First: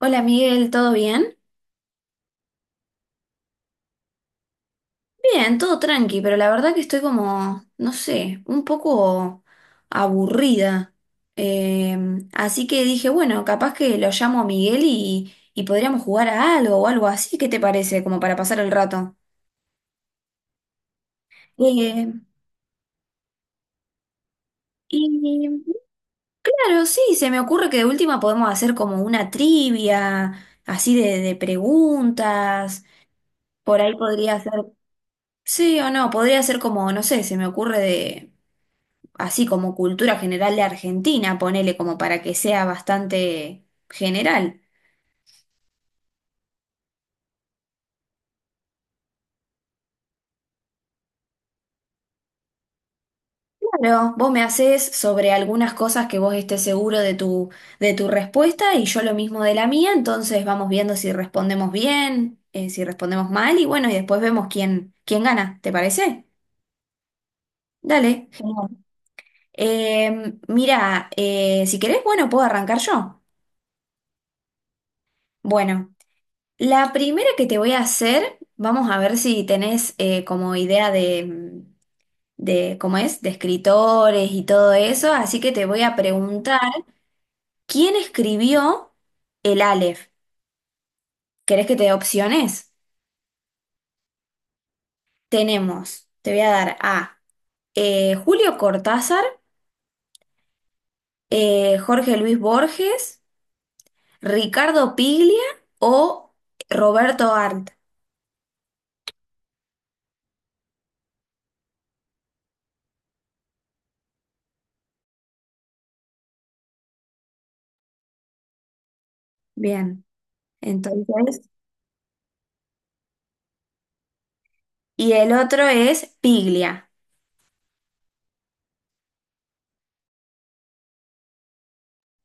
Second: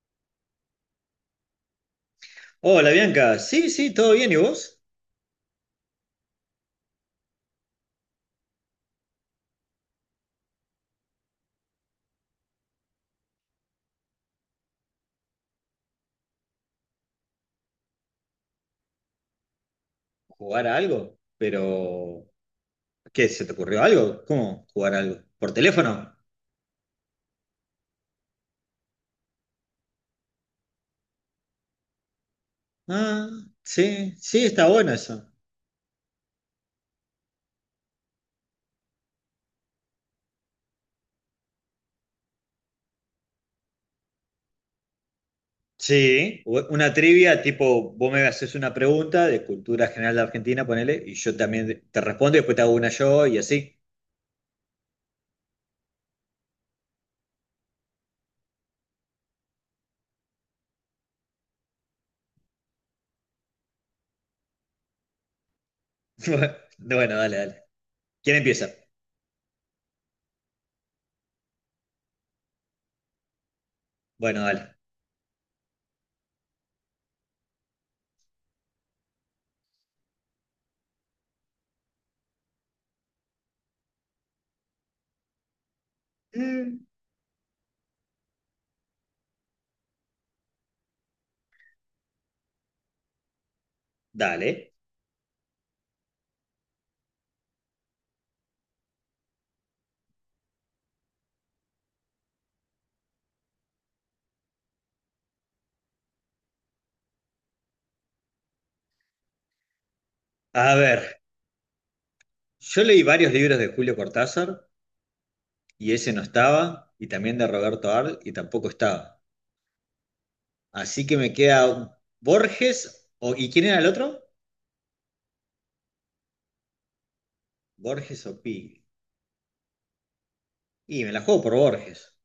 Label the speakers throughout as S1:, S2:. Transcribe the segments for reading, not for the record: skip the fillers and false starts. S1: Hola Miguel, ¿todo bien?
S2: Hola Bianca, sí, sí, todo bien, ¿y vos?
S1: Bien, todo tranqui, pero la verdad que estoy como, no sé, un poco aburrida. Eh, Así que dije, bueno, capaz que lo llamo a Miguel y podríamos jugar a algo o algo así, ¿qué te parece? Como para pasar el rato.
S2: ¿Jugar a algo?
S1: Eh,
S2: Pero, ¿qué? ¿Se te ocurrió algo? ¿Cómo jugar a algo? ¿Por
S1: y
S2: teléfono?
S1: claro, sí, se me ocurre que de última podemos hacer como una trivia, así de preguntas,
S2: Ah,
S1: por ahí
S2: sí,
S1: podría
S2: sí,
S1: ser,
S2: está bueno eso.
S1: sí o no, podría ser como, no sé, se me ocurre de... así como cultura general de Argentina, ponele como para que sea bastante general.
S2: Sí, una trivia tipo, vos me haces una pregunta de cultura general de Argentina, ponele, y yo también te respondo y después te hago una yo y así.
S1: Claro, vos me haces sobre algunas cosas que vos estés seguro de tu respuesta y yo lo mismo de la mía, entonces vamos viendo si respondemos bien, si respondemos mal y bueno, y después vemos quién gana, ¿te parece?
S2: Bueno, dale, dale.
S1: Dale,
S2: ¿Quién
S1: genial.
S2: empieza?
S1: Mira, si querés, bueno, puedo arrancar yo.
S2: Bueno, dale.
S1: Bueno, la primera que te voy a hacer, vamos a ver si tenés como idea de ¿cómo es? De escritores y todo eso, así que te voy a preguntar,
S2: Mm.
S1: ¿quién escribió el Aleph? ¿Querés que te dé opciones?
S2: Dale.
S1: Tenemos, te voy a dar A, Julio Cortázar, Jorge Luis Borges, Ricardo Piglia o Roberto Arlt.
S2: A ver, yo leí varios libros de Julio Cortázar y ese no estaba, y también de Roberto Arlt, y tampoco estaba.
S1: Bien,
S2: Así que me
S1: entonces,
S2: queda Borges, o, ¿y quién era el otro?
S1: y el otro es Piglia,
S2: Borges o Pi. Y me la juego por Borges.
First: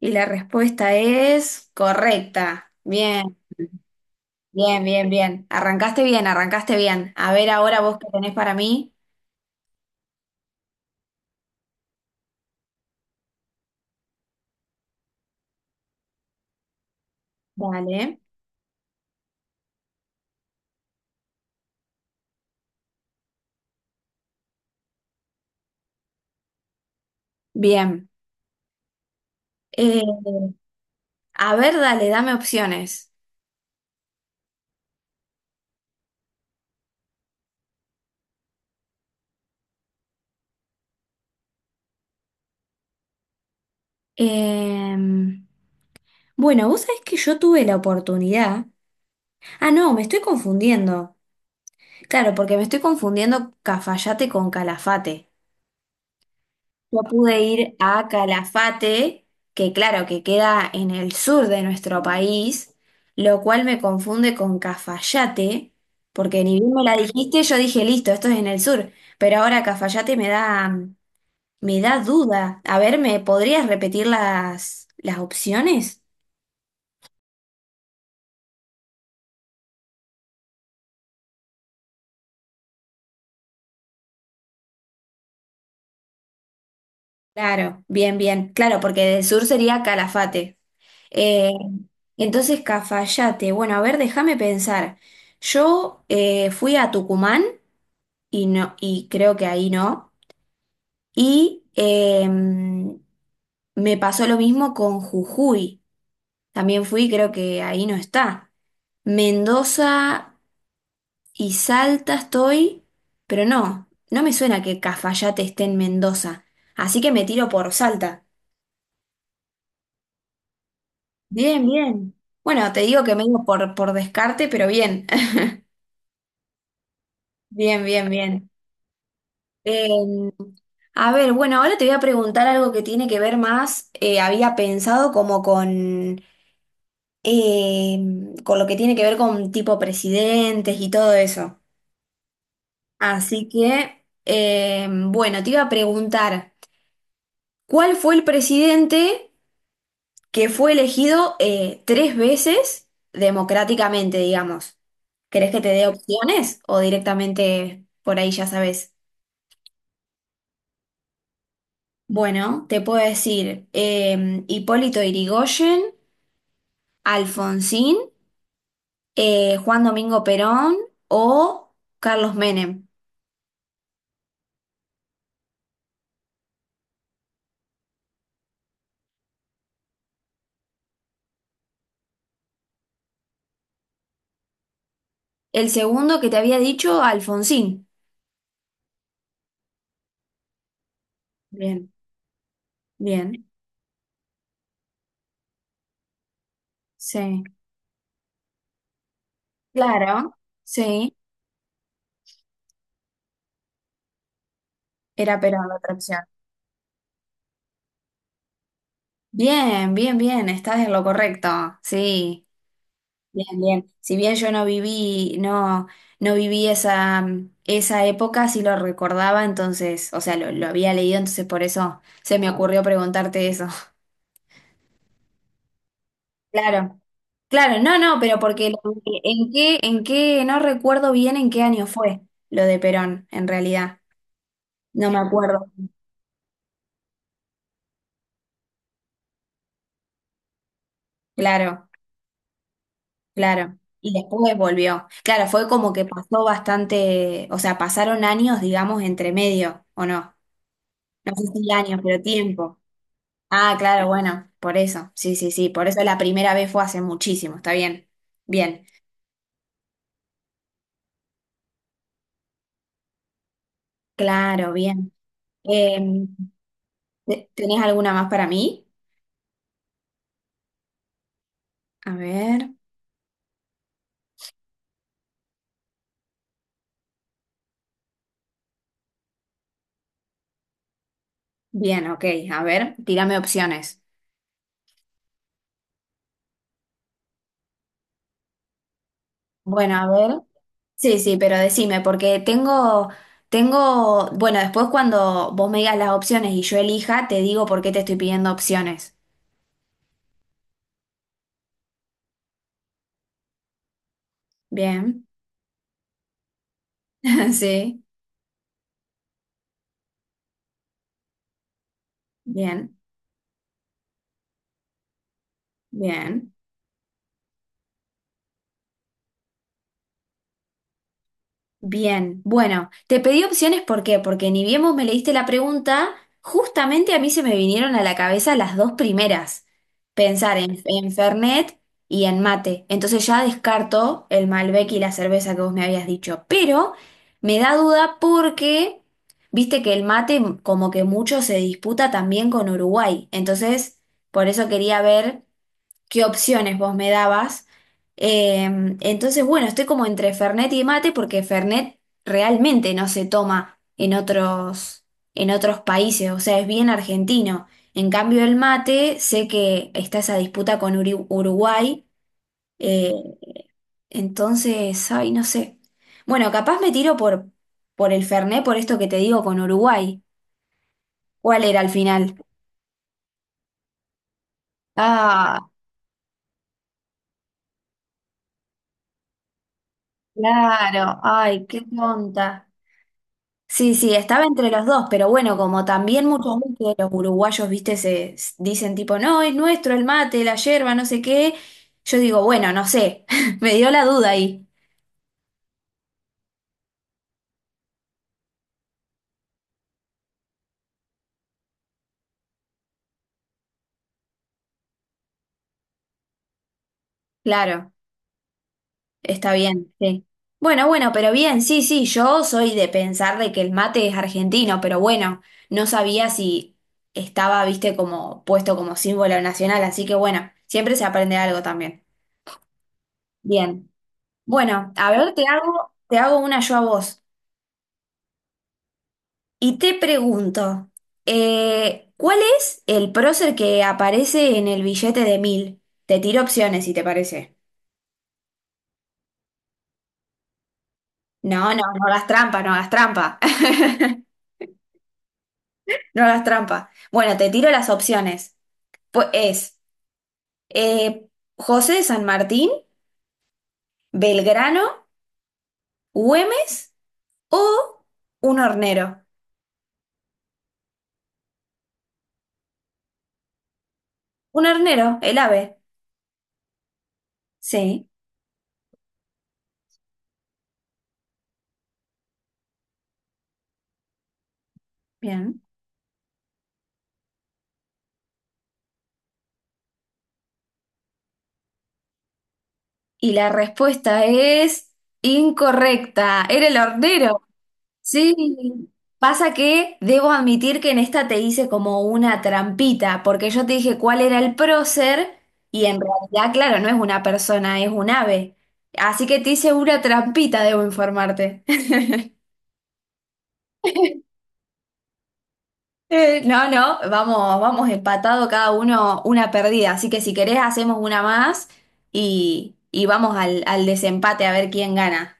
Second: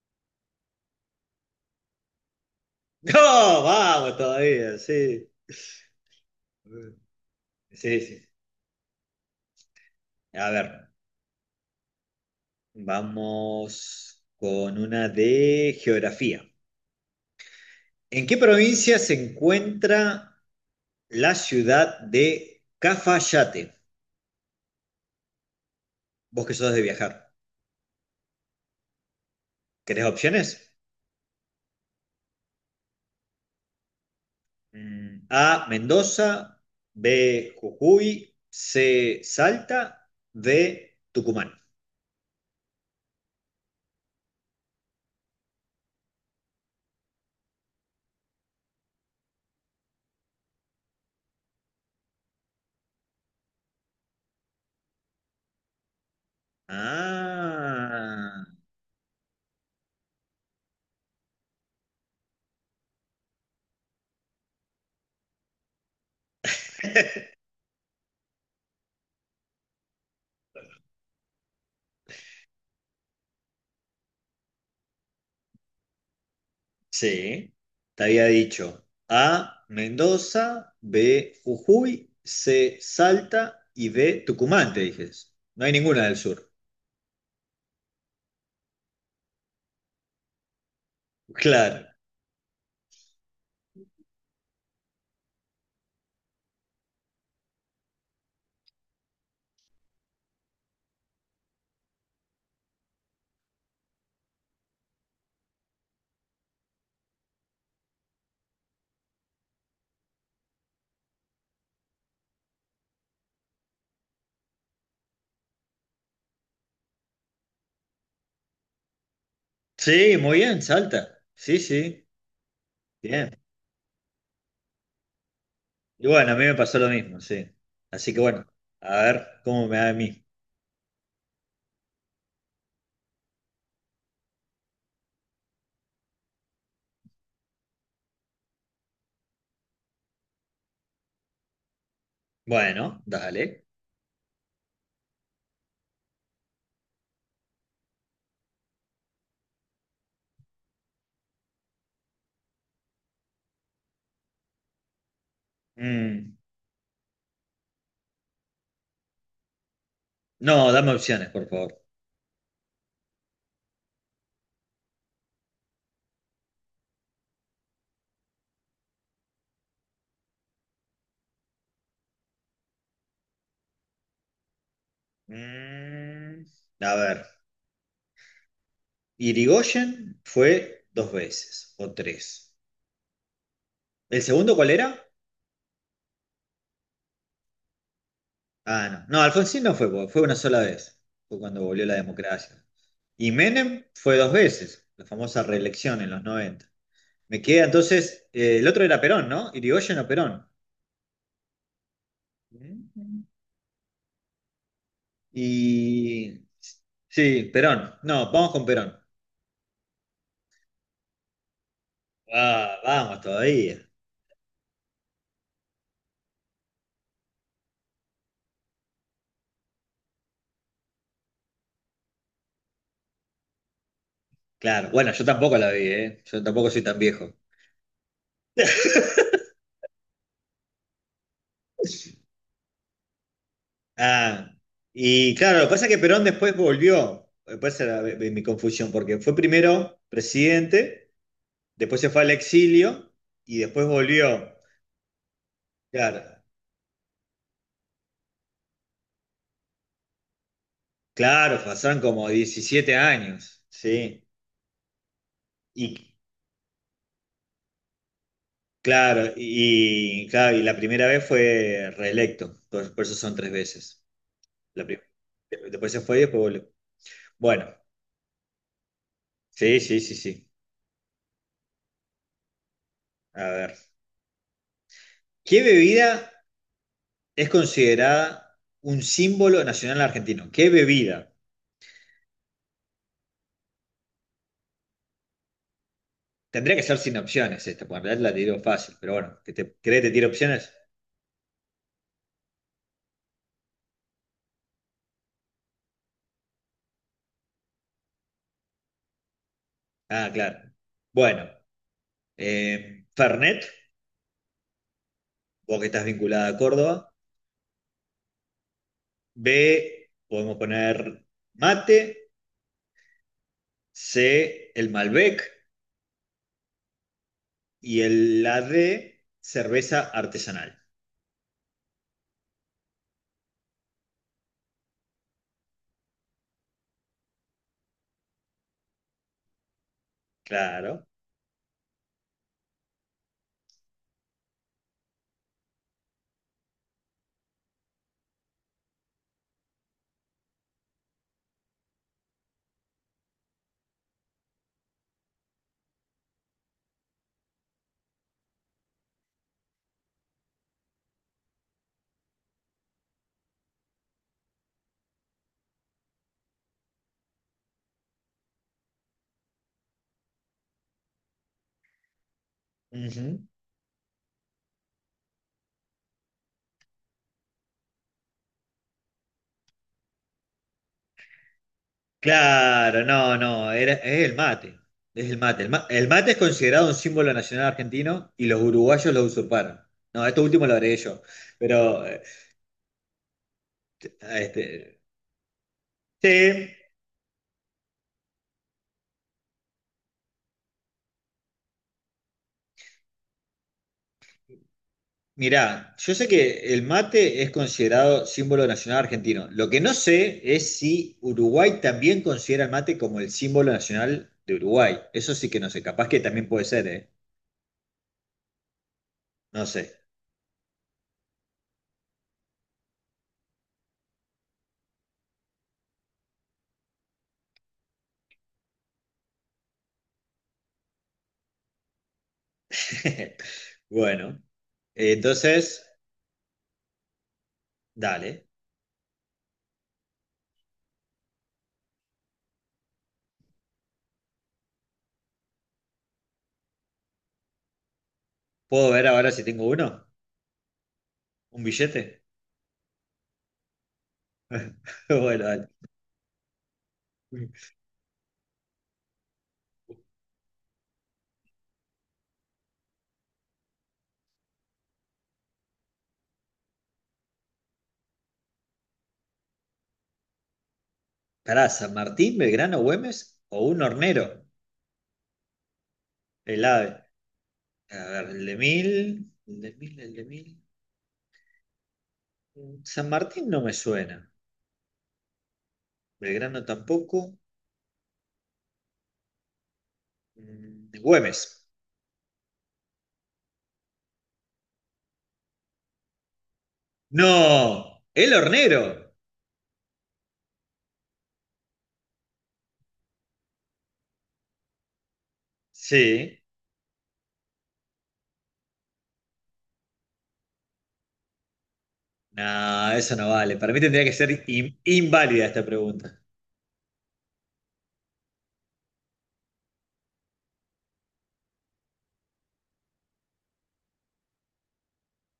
S1: y la respuesta es correcta. Bien.
S2: ¡No! ¡Vamos todavía!
S1: Bien, bien,
S2: Sí.
S1: bien. Arrancaste bien, arrancaste bien. A ver ahora vos
S2: Sí,
S1: qué
S2: sí.
S1: tenés para mí.
S2: A ver, vamos con una de geografía.
S1: Dale.
S2: ¿En qué provincia se encuentra la ciudad de Cafayate? Vos que sos de viajar.
S1: Bien. Eh,
S2: ¿Querés opciones?
S1: a ver, dale, dame opciones.
S2: Mm, A, Mendoza, B, Jujuy, C, Salta, D, Tucumán.
S1: Eh, bueno, vos sabés que yo tuve la oportunidad. Ah, no, me estoy confundiendo. Claro, porque me estoy confundiendo Cafayate con Calafate. Yo pude ir a
S2: Ah,
S1: Calafate, que claro, que queda en el sur de nuestro país, lo cual me confunde con Cafayate, porque ni bien me la dijiste, yo dije, listo, esto es en el sur, pero ahora Cafayate me da duda. A ver, ¿me podrías repetir las opciones?
S2: sí, te había dicho A, Mendoza, B, Jujuy, C, Salta y D, Tucumán, te dije. No hay ninguna del sur.
S1: Claro, bien, bien, claro, porque del sur sería Calafate. Eh,
S2: Claro.
S1: entonces, Cafayate, bueno, a ver, déjame pensar. Yo fui a Tucumán. Y no, y creo que ahí no. Y me pasó lo mismo con Jujuy. También fui, creo que ahí no está. Mendoza y Salta estoy, pero no, no me suena que Cafayate esté en Mendoza. Así que me tiro por Salta.
S2: Sí, muy bien, Salta. Sí,
S1: Bien,
S2: sí,
S1: bien. Bueno, te digo que me
S2: bien.
S1: digo por descarte, pero bien.
S2: Y bueno, a mí me pasó lo mismo, sí.
S1: Bien, bien,
S2: Así que bueno,
S1: bien.
S2: a ver cómo me da a mí.
S1: Em, a ver, bueno, ahora te voy a preguntar algo que tiene que ver más, había pensado como con con lo que tiene que ver con tipo presidentes y todo eso.
S2: Bueno,
S1: Así
S2: dale.
S1: que, bueno, te iba a preguntar, ¿cuál fue el presidente que fue elegido tres veces democráticamente, digamos? ¿Querés que te dé
S2: Mm.
S1: opciones o directamente por ahí ya sabes?
S2: No, dame opciones, por favor.
S1: Bueno, te puedo decir Hipólito Yrigoyen, Alfonsín, Juan Domingo Perón o Carlos Menem.
S2: Mm, a ver, Irigoyen fue dos veces o tres. ¿El segundo cuál era?
S1: El segundo que te había dicho, Alfonsín.
S2: Ah, no. No, Alfonsín no fue, porque fue una sola vez. Fue cuando volvió
S1: Bien,
S2: la democracia. Y
S1: bien,
S2: Menem fue dos veces, la famosa reelección en los 90.
S1: sí.
S2: Me queda entonces, el otro era Perón, ¿no? Irigoyen o
S1: Claro,
S2: Perón.
S1: sí,
S2: Mm.
S1: era Perón la otra opción.
S2: Y... sí, Perón. No, vamos con Perón.
S1: Bien, bien, bien, estás en lo correcto. Sí,
S2: Ah, vamos
S1: bien,
S2: todavía.
S1: bien. Si bien yo no viví, no, no viví esa época, sí lo recordaba, entonces, o sea, lo había leído, entonces por eso se me ocurrió preguntarte eso.
S2: Claro, bueno, yo tampoco la vi, ¿eh? Yo tampoco soy tan
S1: Claro,
S2: viejo.
S1: claro, no, no, pero porque lo- en qué, no recuerdo bien en qué año fue lo de Perón, en realidad.
S2: Ah,
S1: No me
S2: y claro, lo
S1: acuerdo,
S2: que pasa es que Perón después volvió. Después era mi confusión, porque fue primero presidente,
S1: claro,
S2: después se fue al exilio y
S1: claro.
S2: después
S1: Y
S2: volvió.
S1: después volvió. Claro, fue como que
S2: Claro,
S1: pasó bastante, o sea, pasaron años, digamos, entre medio, ¿o no? No sé
S2: claro,
S1: si años,
S2: pasaron
S1: pero
S2: como
S1: tiempo.
S2: 17 años,
S1: Ah, claro,
S2: ¿sí?
S1: bueno, por eso, sí, sí, sí, por eso
S2: Y
S1: la primera vez fue hace muchísimo, está bien, bien,
S2: claro, y, claro, y la primera vez fue reelecto, por eso son tres veces.
S1: claro,
S2: La prim-
S1: bien.
S2: Después
S1: Eh,
S2: se fue y después volvió.
S1: ¿Te-
S2: Bueno,
S1: ¿tenés alguna más para mí?
S2: sí, sí, sí, sí.
S1: A ver,
S2: A ver. ¿Qué bebida es considerada un símbolo nacional argentino? ¿Qué bebida?
S1: bien, ok, a ver, tírame opciones.
S2: Tendría que ser sin opciones esta, porque en realidad la tiro fácil, pero bueno, ¿que te,
S1: Bueno,
S2: ¿querés
S1: a
S2: que te tire
S1: ver.
S2: opciones?
S1: Sí, sí, pero decime, porque tengo, bueno, después cuando vos me digas las opciones y yo elija, te digo por qué te estoy pidiendo opciones.
S2: Ah, claro. Bueno, Fernet,
S1: Bien,
S2: vos que estás vinculada a Córdoba.
S1: sí,
S2: B, podemos poner mate.
S1: bien,
S2: C, el Malbec.
S1: bien.
S2: Y el, la D, cerveza artesanal.
S1: Bien, bueno, te pedí opciones, ¿por qué? Porque ni bien vos me leíste la pregunta, justamente a mí se me vinieron a la cabeza las dos primeras. Pensar en,
S2: Claro.
S1: en Fernet y en mate. Entonces ya descarto el Malbec y la cerveza que vos me habías dicho. Pero me da duda porque viste que el mate como que mucho se disputa también con Uruguay. Entonces, por eso quería ver qué opciones vos me dabas. Entonces, bueno, estoy como entre Fernet y mate porque Fernet realmente no se toma en en otros países, o sea, es bien argentino. En cambio, el mate, sé que está esa disputa con Uri- Uruguay, eh,
S2: Ujú.
S1: entonces, ay, no sé. Bueno, capaz me tiro por el Fernet, por esto que te digo con Uruguay. ¿Cuál era al final?
S2: Claro, no, no, era, es el mate. Es el mate.
S1: Ah,
S2: El mate es considerado un símbolo nacional argentino y los uruguayos lo usurparon. No, esto último lo agregué
S1: claro,
S2: yo.
S1: ay, qué
S2: Pero,
S1: tonta. Sí, sí, estaba entre los
S2: este,
S1: dos, pero bueno, como también muchos
S2: sí,
S1: veces los uruguayos, viste, se s- dicen tipo, no, es nuestro el mate, la yerba, no sé qué. Yo digo, bueno, no sé, me dio la duda ahí.
S2: mirá, yo sé que el mate es considerado símbolo nacional argentino. Lo que no sé es si Uruguay también considera el mate como el símbolo nacional de Uruguay. Eso sí que no sé, capaz que también puede ser, ¿eh?
S1: Claro, está
S2: No sé.
S1: bien, sí. Bueno, bueno, pero bien, sí, sí, yo soy de pensar de que el mate es argentino, pero bueno, no sabía si estaba, viste, como puesto como símbolo nacional, así que bueno, siempre se aprende algo también. Bien.
S2: Bueno,
S1: Bueno, a ver,
S2: entonces,
S1: te hago una yo a vos.
S2: dale.
S1: Y te pregunto, ¿cuál es el prócer que aparece en el billete de mil? Te tiro opciones si te parece.
S2: ¿Puedo ver ahora si tengo uno?
S1: No,
S2: ¿Un
S1: no,
S2: billete?
S1: no hagas trampa, no hagas trampa.
S2: Bueno, dale.
S1: No hagas trampa. Bueno, te tiro las opciones. Pues es eh, José de San Martín, Belgrano, Güemes o un hornero.
S2: Pará, San Martín, Belgrano, Güemes o un hornero,
S1: Un hornero, el ave.
S2: el ave. A
S1: Sí,
S2: ver, el de 1000, el de 1000, el de mil. San Martín no me suena.
S1: bien.
S2: Belgrano tampoco. Mm, Güemes.
S1: Y la respuesta es incorrecta. Era el hornero.
S2: ¡No! ¡El
S1: Sí,
S2: hornero!
S1: pasa que debo admitir que en esta te hice como una trampita, porque yo te dije cuál era el prócer y en
S2: Sí.
S1: realidad, claro, no es una persona, es un ave. Así que te hice una trampita, debo informarte.
S2: No, eso no vale. Para mí tendría que ser inválida esta pregunta.
S1: No, no, vamos, vamos empatado cada uno una perdida, así que si querés hacemos una más y vamos al desempate a ver quién gana.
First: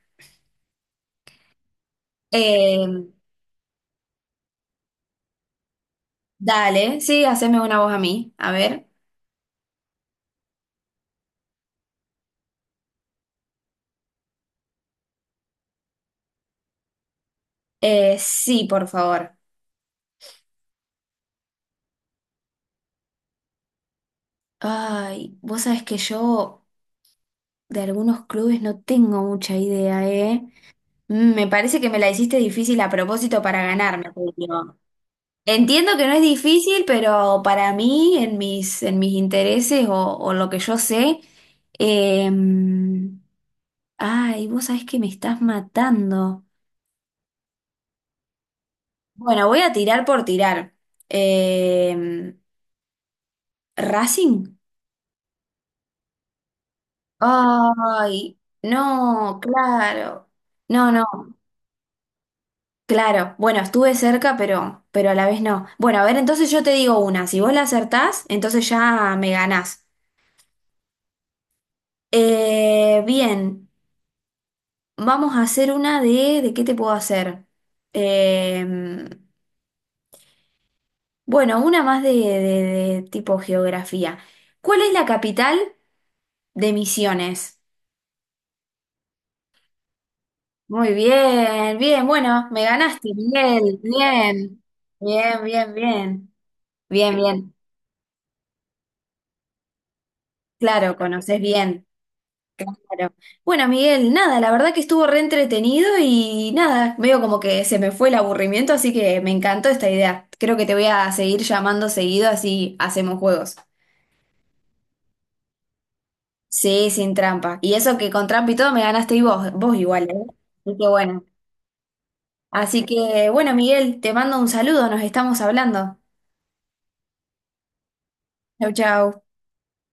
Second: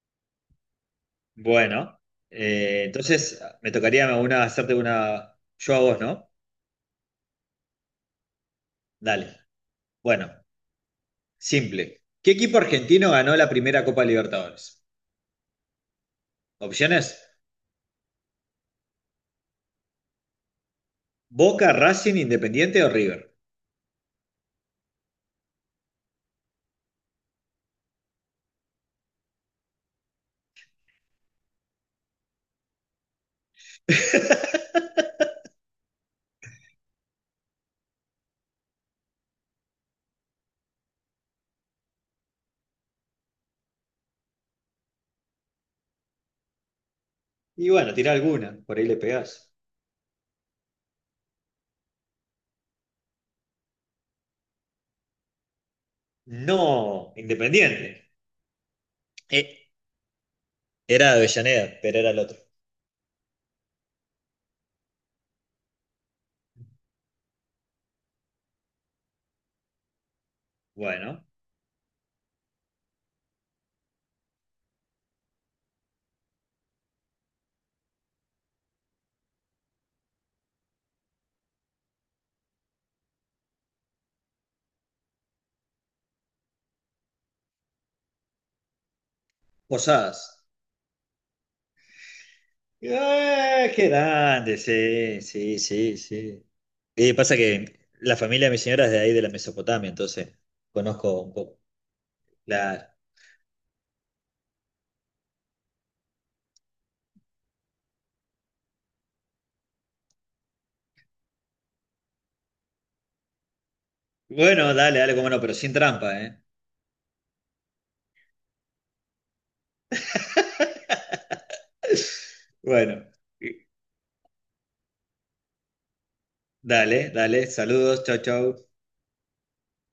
S2: Bueno,
S1: Eh,
S2: entonces me tocaría una, hacerte una yo a vos, ¿no?
S1: Dale, sí, haceme una voz a mí, a ver.
S2: Dale. Bueno, simple. ¿Qué equipo argentino ganó la primera Copa Libertadores? Opciones:
S1: Sí, por favor.
S2: Boca, Racing, Independiente o River.
S1: Ay, vos sabés que yo de algunos clubes no tengo mucha idea, ¿eh? Mm, me parece que me la hiciste difícil a propósito para ganarme, Julio. Entiendo que no es difícil, pero para mí, en mis intereses o lo que yo sé, eh, ay, vos sabés que me estás matando.
S2: Y bueno, tira alguna, por ahí le
S1: Bueno,
S2: pegás.
S1: voy a tirar por tirar. Eh, ¿Racing?
S2: No, Independiente.
S1: Ay, no,
S2: Eh,
S1: claro. No, no.
S2: era de Avellaneda, pero era el otro.
S1: Claro, bueno, estuve cerca, pero a la vez no. Bueno, a ver, entonces yo te digo una. Si vos la acertás, entonces ya me ganás.
S2: Bueno,
S1: Bien, vamos a hacer una de... ¿De qué te puedo hacer? Eh, bueno, una más de de tipo geografía. ¿Cuál es la capital de Misiones?
S2: Posadas.
S1: Muy bien, bien, bueno, me ganaste, Miguel.
S2: Qué grande,
S1: Bien,
S2: sí,
S1: bien,
S2: sí,
S1: bien,
S2: sí,
S1: bien.
S2: sí. Y
S1: Bien,
S2: pasa
S1: bien.
S2: que la familia de mi señora es de ahí, de la Mesopotamia, entonces
S1: Claro,
S2: conozco un
S1: conoces
S2: poco.
S1: bien.
S2: Claro.
S1: Claro. Bueno, Miguel, nada, la verdad que estuvo re entretenido y nada, veo como que se me fue el aburrimiento, así que me encantó esta idea. Creo que te voy a seguir llamando seguido, así hacemos juegos.
S2: Bueno, dale, dale, como no, pero sin trampa, ¿eh?
S1: Sí, sin trampa. Y eso que con trampa y todo me ganaste y vos igual, ¿eh? Así que bueno. Así
S2: Bueno,
S1: que bueno, Miguel, te mando un saludo, nos estamos hablando.
S2: dale, dale, saludos, chau, chau.
S1: Chau, chau.